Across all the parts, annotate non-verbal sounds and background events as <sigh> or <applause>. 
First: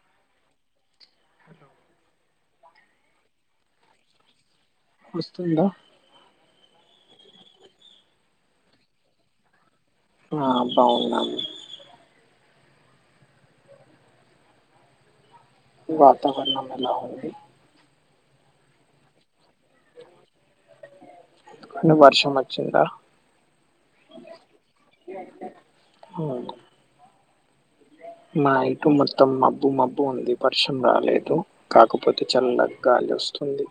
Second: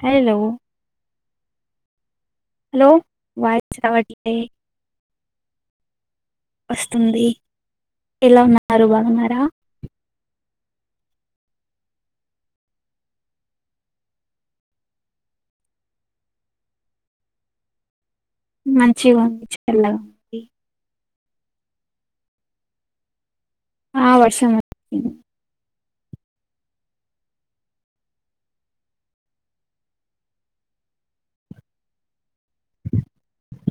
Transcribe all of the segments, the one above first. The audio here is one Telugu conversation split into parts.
హలో హలో హలో వాయిస్ రావట్లే వస్తుందా వస్తుంది ఎలా ఉన్నారు బాగున్నారా ఆ బాగున్నాము వాతావరనం ఎలా ఉంది మంచిగా ఉంది చల్లగా ఉంది వర్షం వచ్చింద ఆ వర్షం ఆవు <inaudible> మా ఇటు మొత్తం మబ్బు మబ్బు ఉంది వర్షం రాలేదు కాకపోతే చల్లగా గాలి వస్తుంది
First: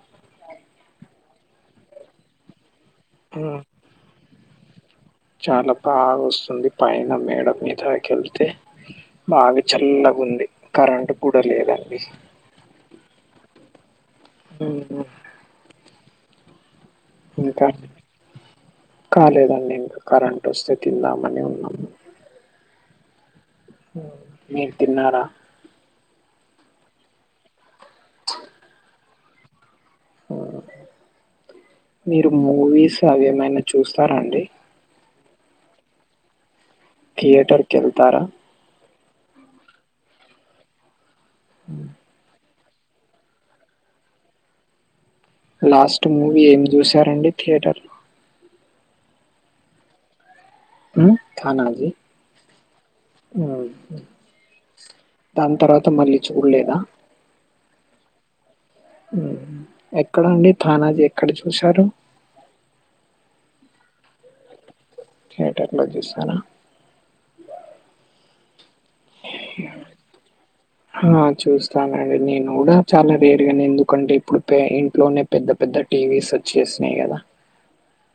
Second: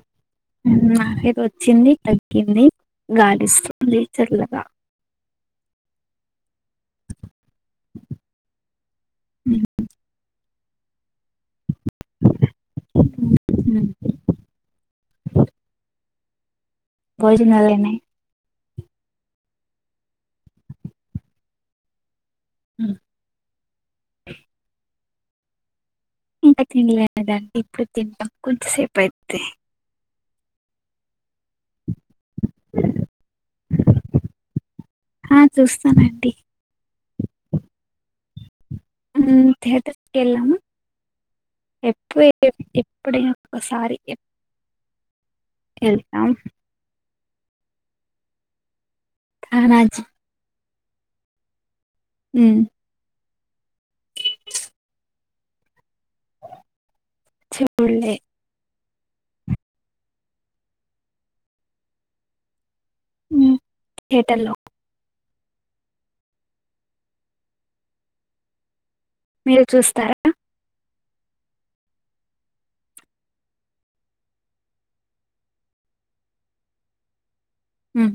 చింది తగ్గింది ఉమ్, గాలీస్తుంది చల్లగా ఉంది పైన మేడ మీదాక వెళ్తే బాగా చల్లగా ఉంది కరెంట్ కూడ లేదండి ఉమ్, ఉ ఇంక భోజనాలేనే కాలేదండి కరెంట్ వస్తే తిందామని ఉన్నాము. అ మీరు తిన్నారా? ఇంకా తినలేదాండి ఇప్పుడు తింటాం కొద్ధి సేపుయితే మీరు మూవీస్ అవిమైనా చూస్తారాండి? ఆ చూస్తానండి థియేటర్ కెళ్తారా? హు ధియేటర్ కి కెళ్ళాము ఎప్పు ఏ ఎప్పుడయినా ఒకసారి ఎ లాస్ట్ మూవీ ఏం చూసారండి థియేటర్ లో? ఆనాజీ ఉమ్ తానాజీ ఉమ్ అఓ దాని తర్వాత మళ్ళీ చూడలేదా? చూళ్లే ఎక్కడ అండి తానాజీ, ఎక్కడ చూశారు? ఉమ్ థియేటర్ లో దియేటర్ లో చూసారా మీరు చూస్తారా? ఆ చూస్తానండి నేను కూడా చాలా రేరుగాను ఎందుకంటే ఇప్పుడు పె ఇంట్లోనే పెద్ద పెద్ద టీవీస్ వచ్చేసినాయి కదా ఉమ్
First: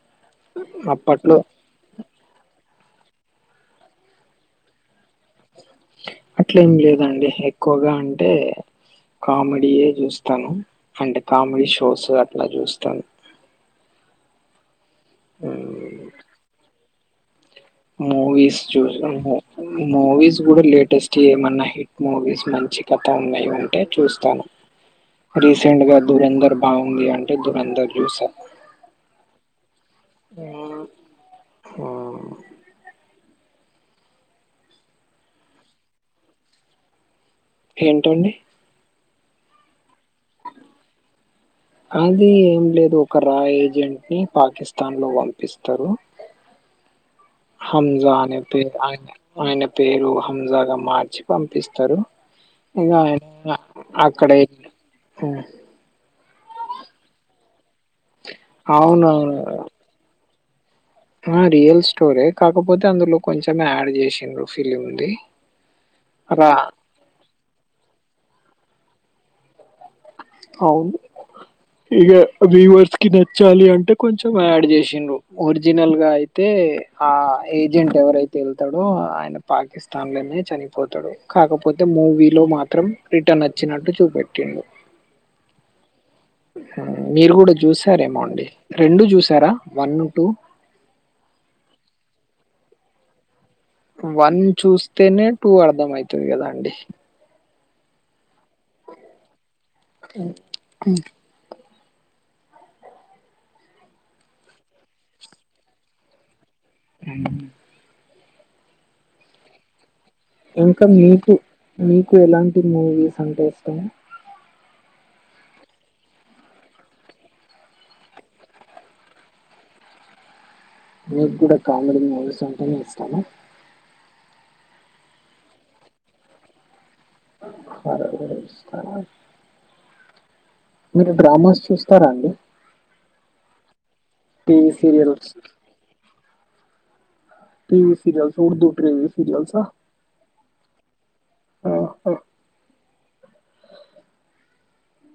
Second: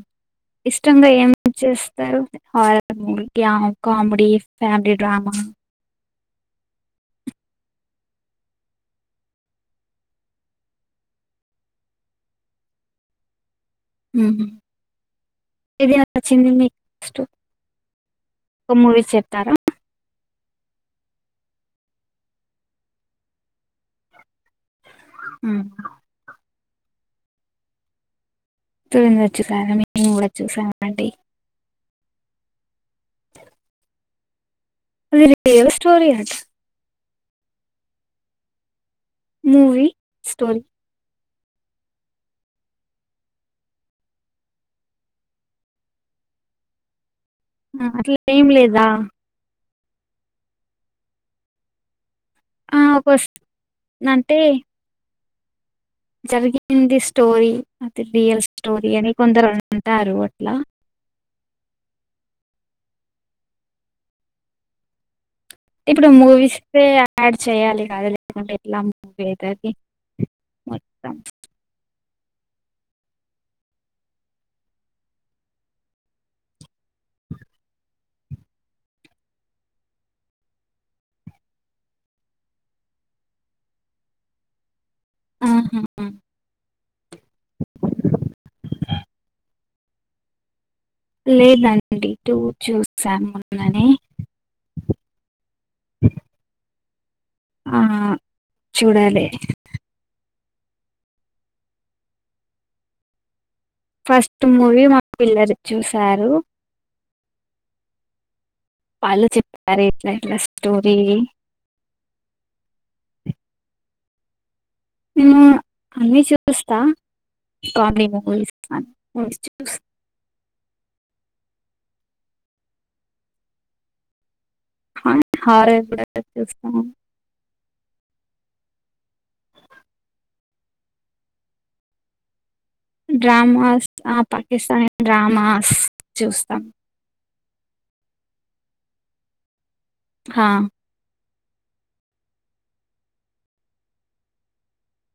ఇష్టంగా ఏం అప్పట్లో చేస్తారు హారర్ మూవీ యమం కామెడి ఫ్యామిలీ డ్రామాస్ అట్లేం లేదండి ఎక్కువగా అంటే కామెడీయే చూస్తాను అంటే కామెడీ షోస్ అట్లా చూస్తాను. ఉమ్ ఉమ్, ఇది అంత చిందింది స్టు మూవిస్ చూస్తాము మూవీస్ కూడా లేటెస్ట్ ఏమన్నా హిట్ మూవీస్ మంచి కథ ఉన్నాయి. ఏ చూస్తాను రీసెంట్ గా దురంధర్ బావుంది అంటే దురంధర్ చూస దురంధర్ చుసారా మేము కూడా చూసాం అండి. ఆ, అది రియల్ స్టోరి ఆటా ఏంటండీ? మూవీ స్టోరీ అది ఏం లేదు ఒక రాయ్ ఏజెంట్ ని పాకిస్తాన్ లో పంపిస్తారు. హంజా అట్లా అనే ఏం పేరు లేదా ఆయ ఆయన పేరు హంజాగా మార్చి పంపిస్తారు. ఆ ఇగా ఒక స్- ఇంగా అక్కడ అంటే ఏ మ్ జరిగింది స్టోరీ అ రియల్ స్టోరీ అని కొందరు అవునవును అంటారు అట్లా ఆ రియల్ స్టోరీ కాకపోతే అందులో కొంచెమే యాడ్ చేసిండ్రు ఫిలిమ్ది. ఇప్పుడు మూవీస్ దే యాడ్ చేయ్యాలి కదా లేకుంటే ఎట్లా మూవీ అయితది అవును ఇగ రీవర్స్ కి నచ్చాలి అంటే కొంచెం యాడ్ చేసిండ్రు ఒరిజినల్ గా అయితే ఆ ఏజెంట్ ఎవరైతే వెళ్తాడో ఆయన పాకిస్తాన్ లోనే చనిపోతాడు కాకపోతే మూవీలో మాత్రం రిటర్న్ అచ్చినట్టు చూపెట్టిండు ఆహా మీరు కూడా చూసారేమోండి రెండు చూసారా వన్ టూ లేదండి టూ చూసాము మొన్ననే వన్ చూస్తేనే టూ అర్ధమయితది కదా అండి ఆ చూడలె ఫస్ట్ మూవీ మా పిల్లర్ చూసారు ఉమ్ వాళ్ళు చెప్పారు ఇట్లే ఇంకా మీకు మీకు ఎలాంటి మూవీస్ అంటే ఇష్టం నేను అన్నీ చూస్తా కామెడీ మూవీస్ అన్ని మూవీస్ చుస్ మీకు గుడా కామెడీ మూవీస్ అంటేనే ఇష్టమా హా హారర్ కూడా చూస్తాను హారర్ కూడా చూస్తారా మీరు డ్రామాస్ చూస్తారా అండి డ్రామాసా ఆ టీవీ పాకిస్తానీ సీరియల్స్ డ్రామాస్ చూస్తాం టీవీ సిరియల్స్ ఉర్దూ టీవీ సిరియల్సా హా అహ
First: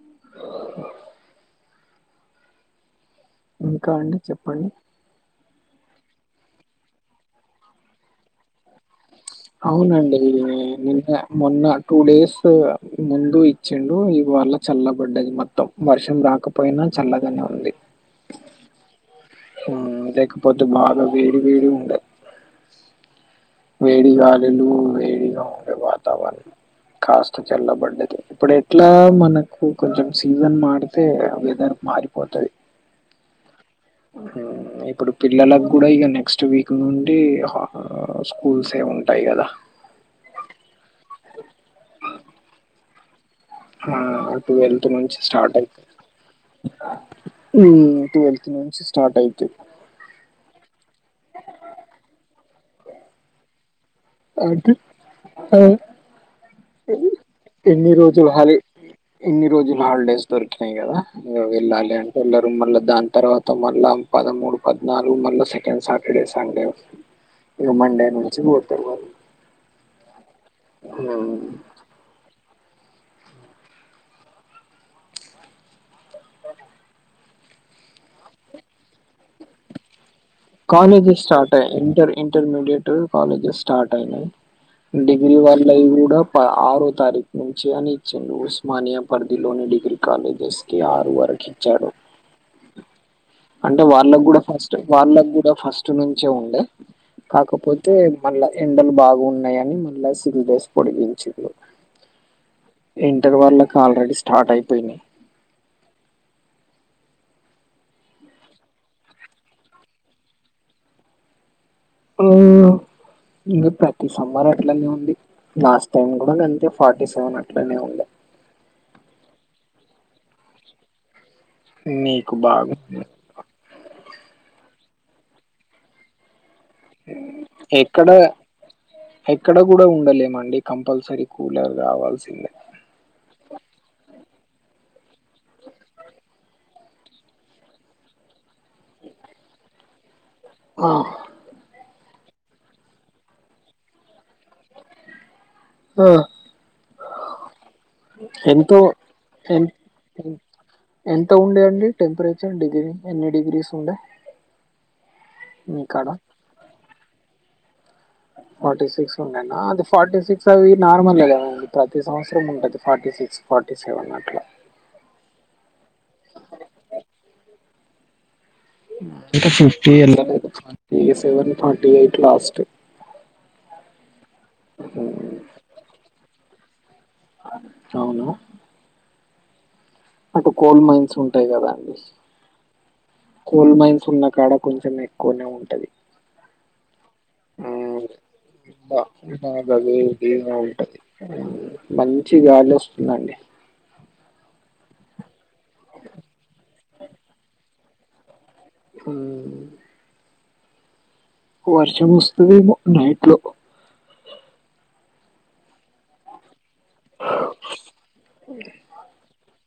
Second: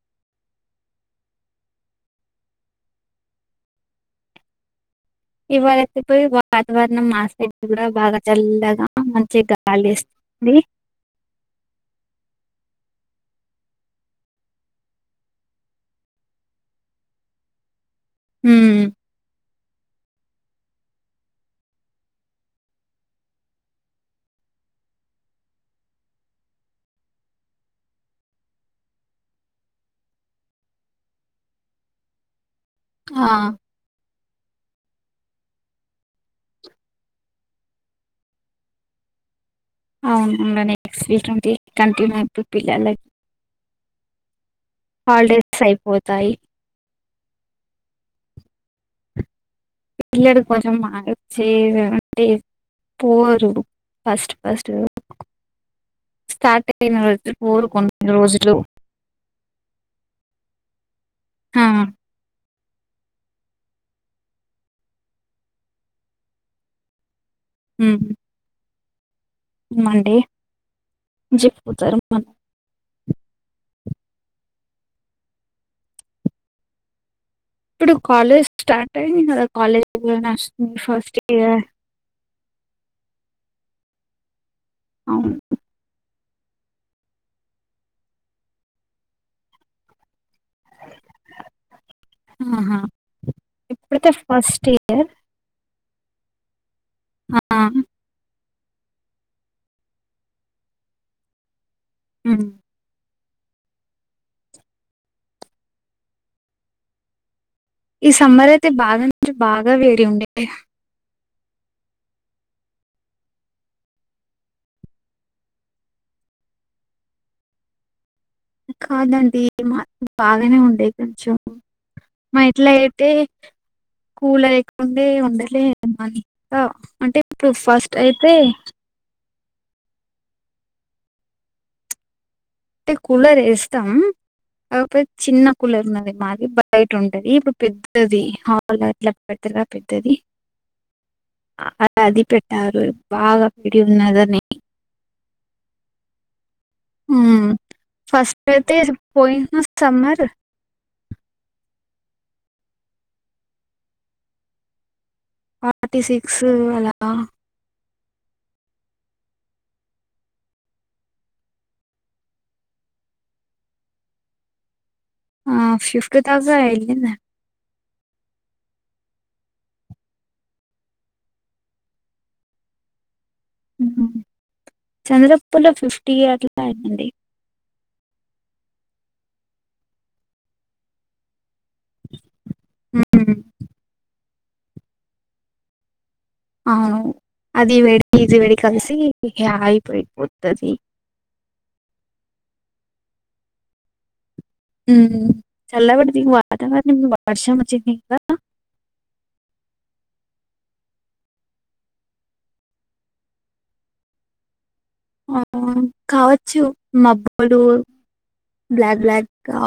<inaudible> ఇంకా అండి చెప్పండి ఇవాళ అయితే పోయి వాతావరణం మా సైడ్ కూడా బాగా చల్లగా మంచి గాలి అవునండి వేస్తుంది నిన్న మొన్న టూ డేస్ ముందు ఇచ్చిండు ఇవాళ చల్ల బడ్డది మొత్తం వర్షం రాకపోయినా చల్లగనే ఉంది ఊ ఉ లేకపోతే బాగా వేడి వేడిగుండె వేడిగాలిలు వేడిగా ఉండే వాతావరణ కాస్త చల్లబడ్డది ఇప్పుడు ఎట్లా మనకు కొంచెం సీజన్ మాడితే వెదర్ మారిపోతది ఆ ఇప్పుడు పిల్లలకు కూడా ఇగ నెక్స్ట్ వీక్ నుండి హ స్కూల్స్ ఏ ఉంటాయి కదా అవును ఇంగ నెక్స్ట్ వీక్ నుండి కంటిన్యూ అయిపోయి పిల్లలకి ఆ టువెల్త్ నుంచి స్టార్ట్ హాలిడేస్ అయితుంది అయిపోతాయి ఉ ట్వెల్త్ నుంచి స్టార్ట్ అయితయ్ ఈ ఇయర్ కొంచం మ చే అంటే పోరు ఫస్ట్ ఫస్ట్ అంటె ఆ స్టార్ట్ అయిన రోజు పోరు ఎన్ని కొన్ని హాలి రోజులు ఇన్ని రోజులు హాలిడేస్ దొరికినాయి కదా ఆ వెళ్ళాలి అంటె వెళ్ళరు మళ్ళా దాని తర్వాత మళ్ళా పదమూడు పద్నాలుగు మళ్ళా సెకండ్ సాటర్డే సండే ఇగ ఉమ్ మండే నుంచి బోతరు వాళ్ళు మండే జెప్పుపోతారు ఇప్పుడు కాలేజ్ స్టార్ట్ అయింది కదా కాలేజ్ వస్తుంది ఫస్ట్ కాలేజెస్ స్టార్ట్ ఇయర్ అయ్ inter in intermediate colleges start అయినాయి డిగ్రీ అవును వాళ్ళవి కూడా ఆరో తారీఖు నుంచి అని ఇచ్చిండు ఉస్మానియా పరిధిలోని డిగ్రీ కాలేజ్ జస్కి ఆరు వరకు ఇచ్చాడు ఆహా అంటే ఇప్పుడైతే వాళ్ళకి కూడా ఫస్ట్ ఇయర్ వాళ్ళక్ ఫస్ట్ నుంచే ఉండే ఆ కాకపోతే మళ్ళ ఎండలు బాగున్నాయని మళ్ళా సిక్స్ డేస్ పొడిగించిండు ఉ ఇంటర్ వాళ్ళకి ఆల్రెడీ స్టార్ట్ అయిపోయినాయ్ ఈ సమ్మర్ అయితే బాగా నుంచి బాగా వేడి ఉండే ఆ ఇంగ ప్రతి సమ్మర్ అట్లనే ఉంది లాస్ట్ టైమ్ కూడా గంతే ఫార్టీ సెవెన్ అట్లనే ఉండే కాదండి మా బాగానే ఉండే కొంచెం మీకు మా ఇట్లా బాగుంది అయితే కూల ఉండే ఉండలేమాకా అంటే ఇప్పుడు ఫస్ట్ ఎక్కడ అయితే ఎక్కడ కూడా ఉండలేమండి కంపల్సరీ కూలర్ కావాల్సిందే అంటే కూలరేస్తాం కపోతే చిన్న కులరు ఉన్నది మాది బయట ఉంటది ఇప్పుడు పెద్దది హాల్ల ఇట్ల పెద్దగా పెద్దది ఆ అ- అది పెట్టారు బాగా వేడున్నదని ఆ ఫస్ట్ ఐతే ఎంతో పోయి ఎన్ సమ్మర్ ఎన్- ఎంత ఉండే అండి టెంపరేచర్ డిగ్రీ ఎన్ని డిగ్రీస్ ఉండే ఫార్టీ మీకాడ సిక్స్ అలా <inaudible> ఫార్టీ సిక్స్ ఉండేనా అది ఫార్టీ సిక్స్ అవి నార్మలే కదండి ప్రతి సంవత్సరం ఉంటది ఫార్టీ సిక్స్ ఫా ర్టీ సెవెన్ అట్లా ఫిఫ్టీ దాకా వెళ్ళింది ఇంగ ఫిఫ్టీ ఎళ్ళలేదు ఇగ సెవెన్ ఫార్టీ ఎయిట్ లాస్ట్ చంద్రప్పు లో ఫిఫ్టీ అట్ల అయింది అవును అటు కోల్డ్ మైన్స్ ఉంటాయి కదా అండి ఉమ్. కోల్డ్ మైన్స్ సున్న కాడ కొంచెం ఎక్కువనే ఉంటది అవును అది వెడి ఇది వెడి కలిసి బా నాకు హైప్ అదే ఇదిగా అయిపోతది ఉంటది మంచి గాలి వస్తుందండి హ చల్లపడతది వాతావరణం వర్షం వచ్చింది కదా ఊ వర్షం వస్తదేమో నైట్ లో ఆ కావచ్చు మాబ్బోలు బ్లాక్ బ్లాక్ గా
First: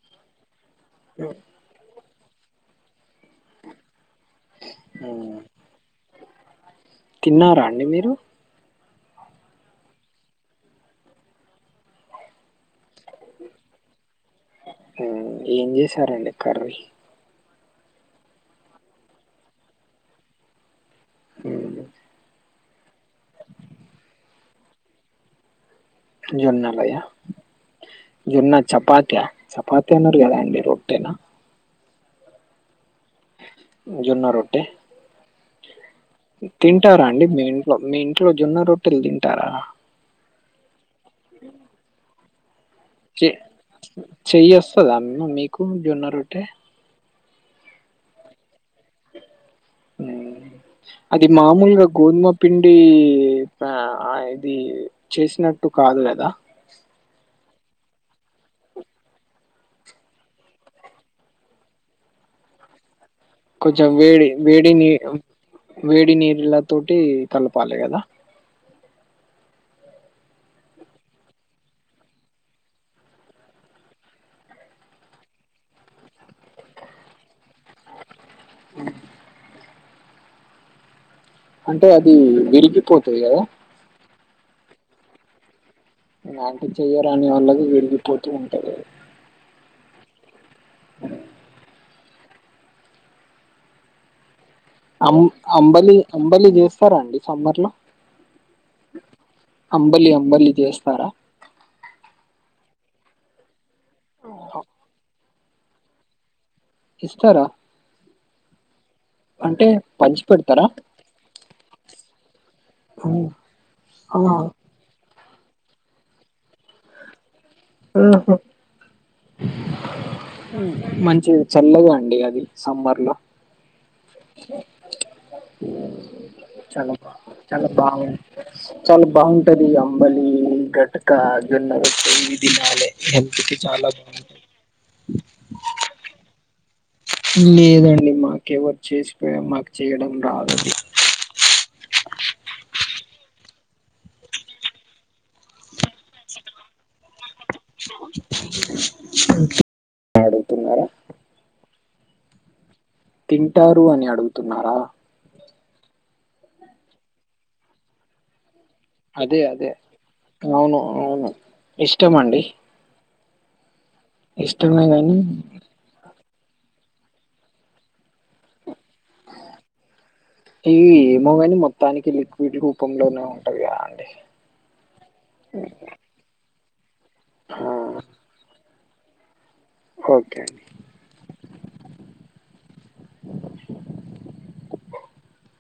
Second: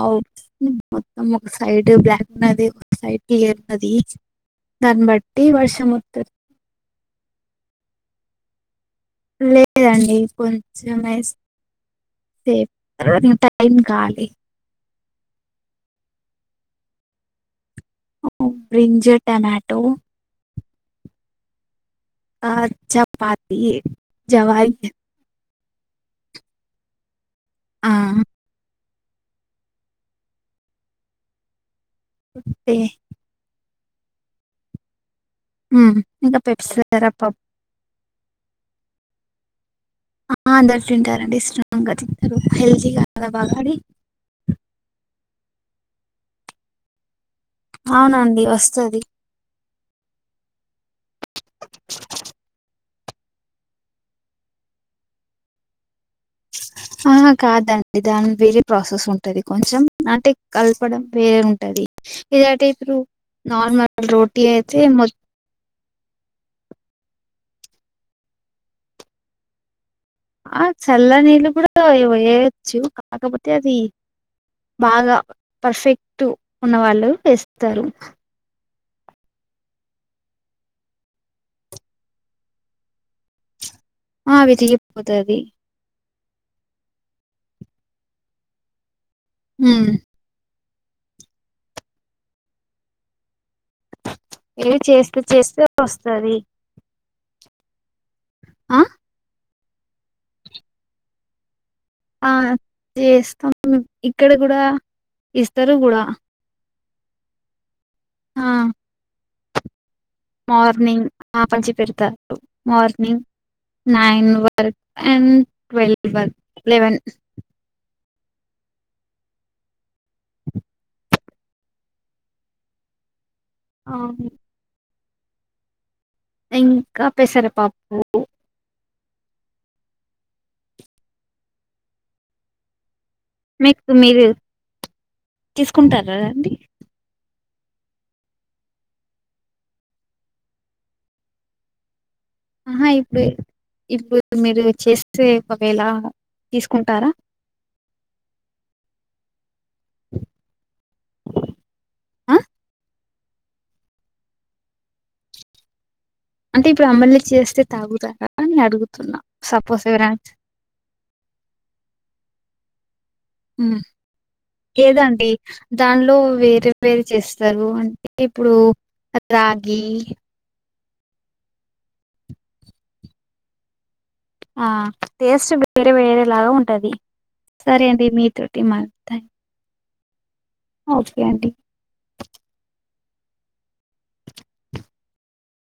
మొత్తం ఒక సైడ్ బ్లాక్ ఉన్నది సైడ్ కి ఎత్తది దాన్ని బట్టి వర్ష మొత్త తిన్నారా అండి మీ లేదండి కొంచమే సేఫ్ త టైం కాలి ఊమ్ ఏం జేసారండి కర్రి ఉమ్ బ్రింజ ట్యమాటో ఇంకేంటండి ఆ చపాతి జవాయ్ జొన్నాలయ ఆ జొన్నా చపాత్ త్య చపాతి అనర్ గదండి రొట్టెన ఉప్పె జొన్నరొట్టె ఇంకా పెప్సీ తింటారా అండి పప్పు మి ఇంట్లొ మి ఇంట్లొ జొన్న రొట్టెల్ దింటారా ఆ అందర్తింటారండి ఇష్టంగా తిన్ చె చెయ్యొస్తదా అమ్మ మీకు జొన్న రొట్టె ఔనండి వస్తది హ్మ్. అది మామూల్గ గోధుమపిండీ ఆ ఆ ఇదీ చేస్నట్ ట్టు కాదు గద అహ కాదండి దాన్ వేరే ప్రాసెస్సుంటది కొంచెం అంటె కల్పడం వేరుంటది ఎలంటె ఇప్పురు కొంచం వేడి వేడి నీ అమ్ వేడి నీళ్ల తోటీ కలపాలె గద ఆ చల్ల నీళ్ళు కుడా వెయ్ యెయచ్చు కాకపొతె అది బాగా పర్ఫెక్ట్ ఉన్నవాళ్ళు వేస్తారు ఉమ్ అంటే అదీ విరిగిపోతది గద ఆ అవి తిగిప్పోతాది అలాంటి చెయ్యరాని వాల్లది వెళ్ళిపోతూ ఉంటది. ఉమ్ ఏవి అం చేస్తే చేస్తే అంబలి వస్తుంది అంబలి జేస్తార అండి సమ్మర్ లొ అ అంబలి అంబలి జేస్తార ఆ జేస్తామ్ ఇక్కడ గుడా ఇస్తరు గుడా ఇస్తర ఆ పంచి పెడతారా మార్నింగ్ ఆపంచి పెర్త మార్నింగ్ ఆ nine work and twelve eleven అన్హు ఉమ్ మంచిది చల్లదు అండి అది సమ్మర్ లొ ఔను. ఇంకా చలబా చల పెసరపప్పు బాగుందన్పిస్ చాల బాగుంటది అంబలీ గట్క గన్నె రొట్టె ఇది దినాలె మీక్ మీరూ తీసుకుంటారారండి లేదండి మాకెవ్వరు చేస్పే మాక్చేయడం రాదది అహా ఇప్డి ఇప్పుడు మీరు చేస్తే ఒకవేళా తీస్కుంటార అడుగుతున్నార అ తింటారు అని అడుగుతున్నారా అంటే ఇప్పుడు అంబలి చేస్తే తాగుతారా అని అడుగు అదే అదే అవును అవును ఇష్టమండి గాని ఏదంటి దానిలో వేరే వేరు చేస్తారు అంటే ఇప్పుడు రాగి ఈ ఏమో కాని మొత్తానికి లిక్విడ్ రూపంలోనే ఉంటది కద అండి ఆ టేస్ట్ వేరే వేరేలాగా ఉంటది ఆ సరే అండి మీతో మా థ్యాంక్ ఓకే ఓకే అండీ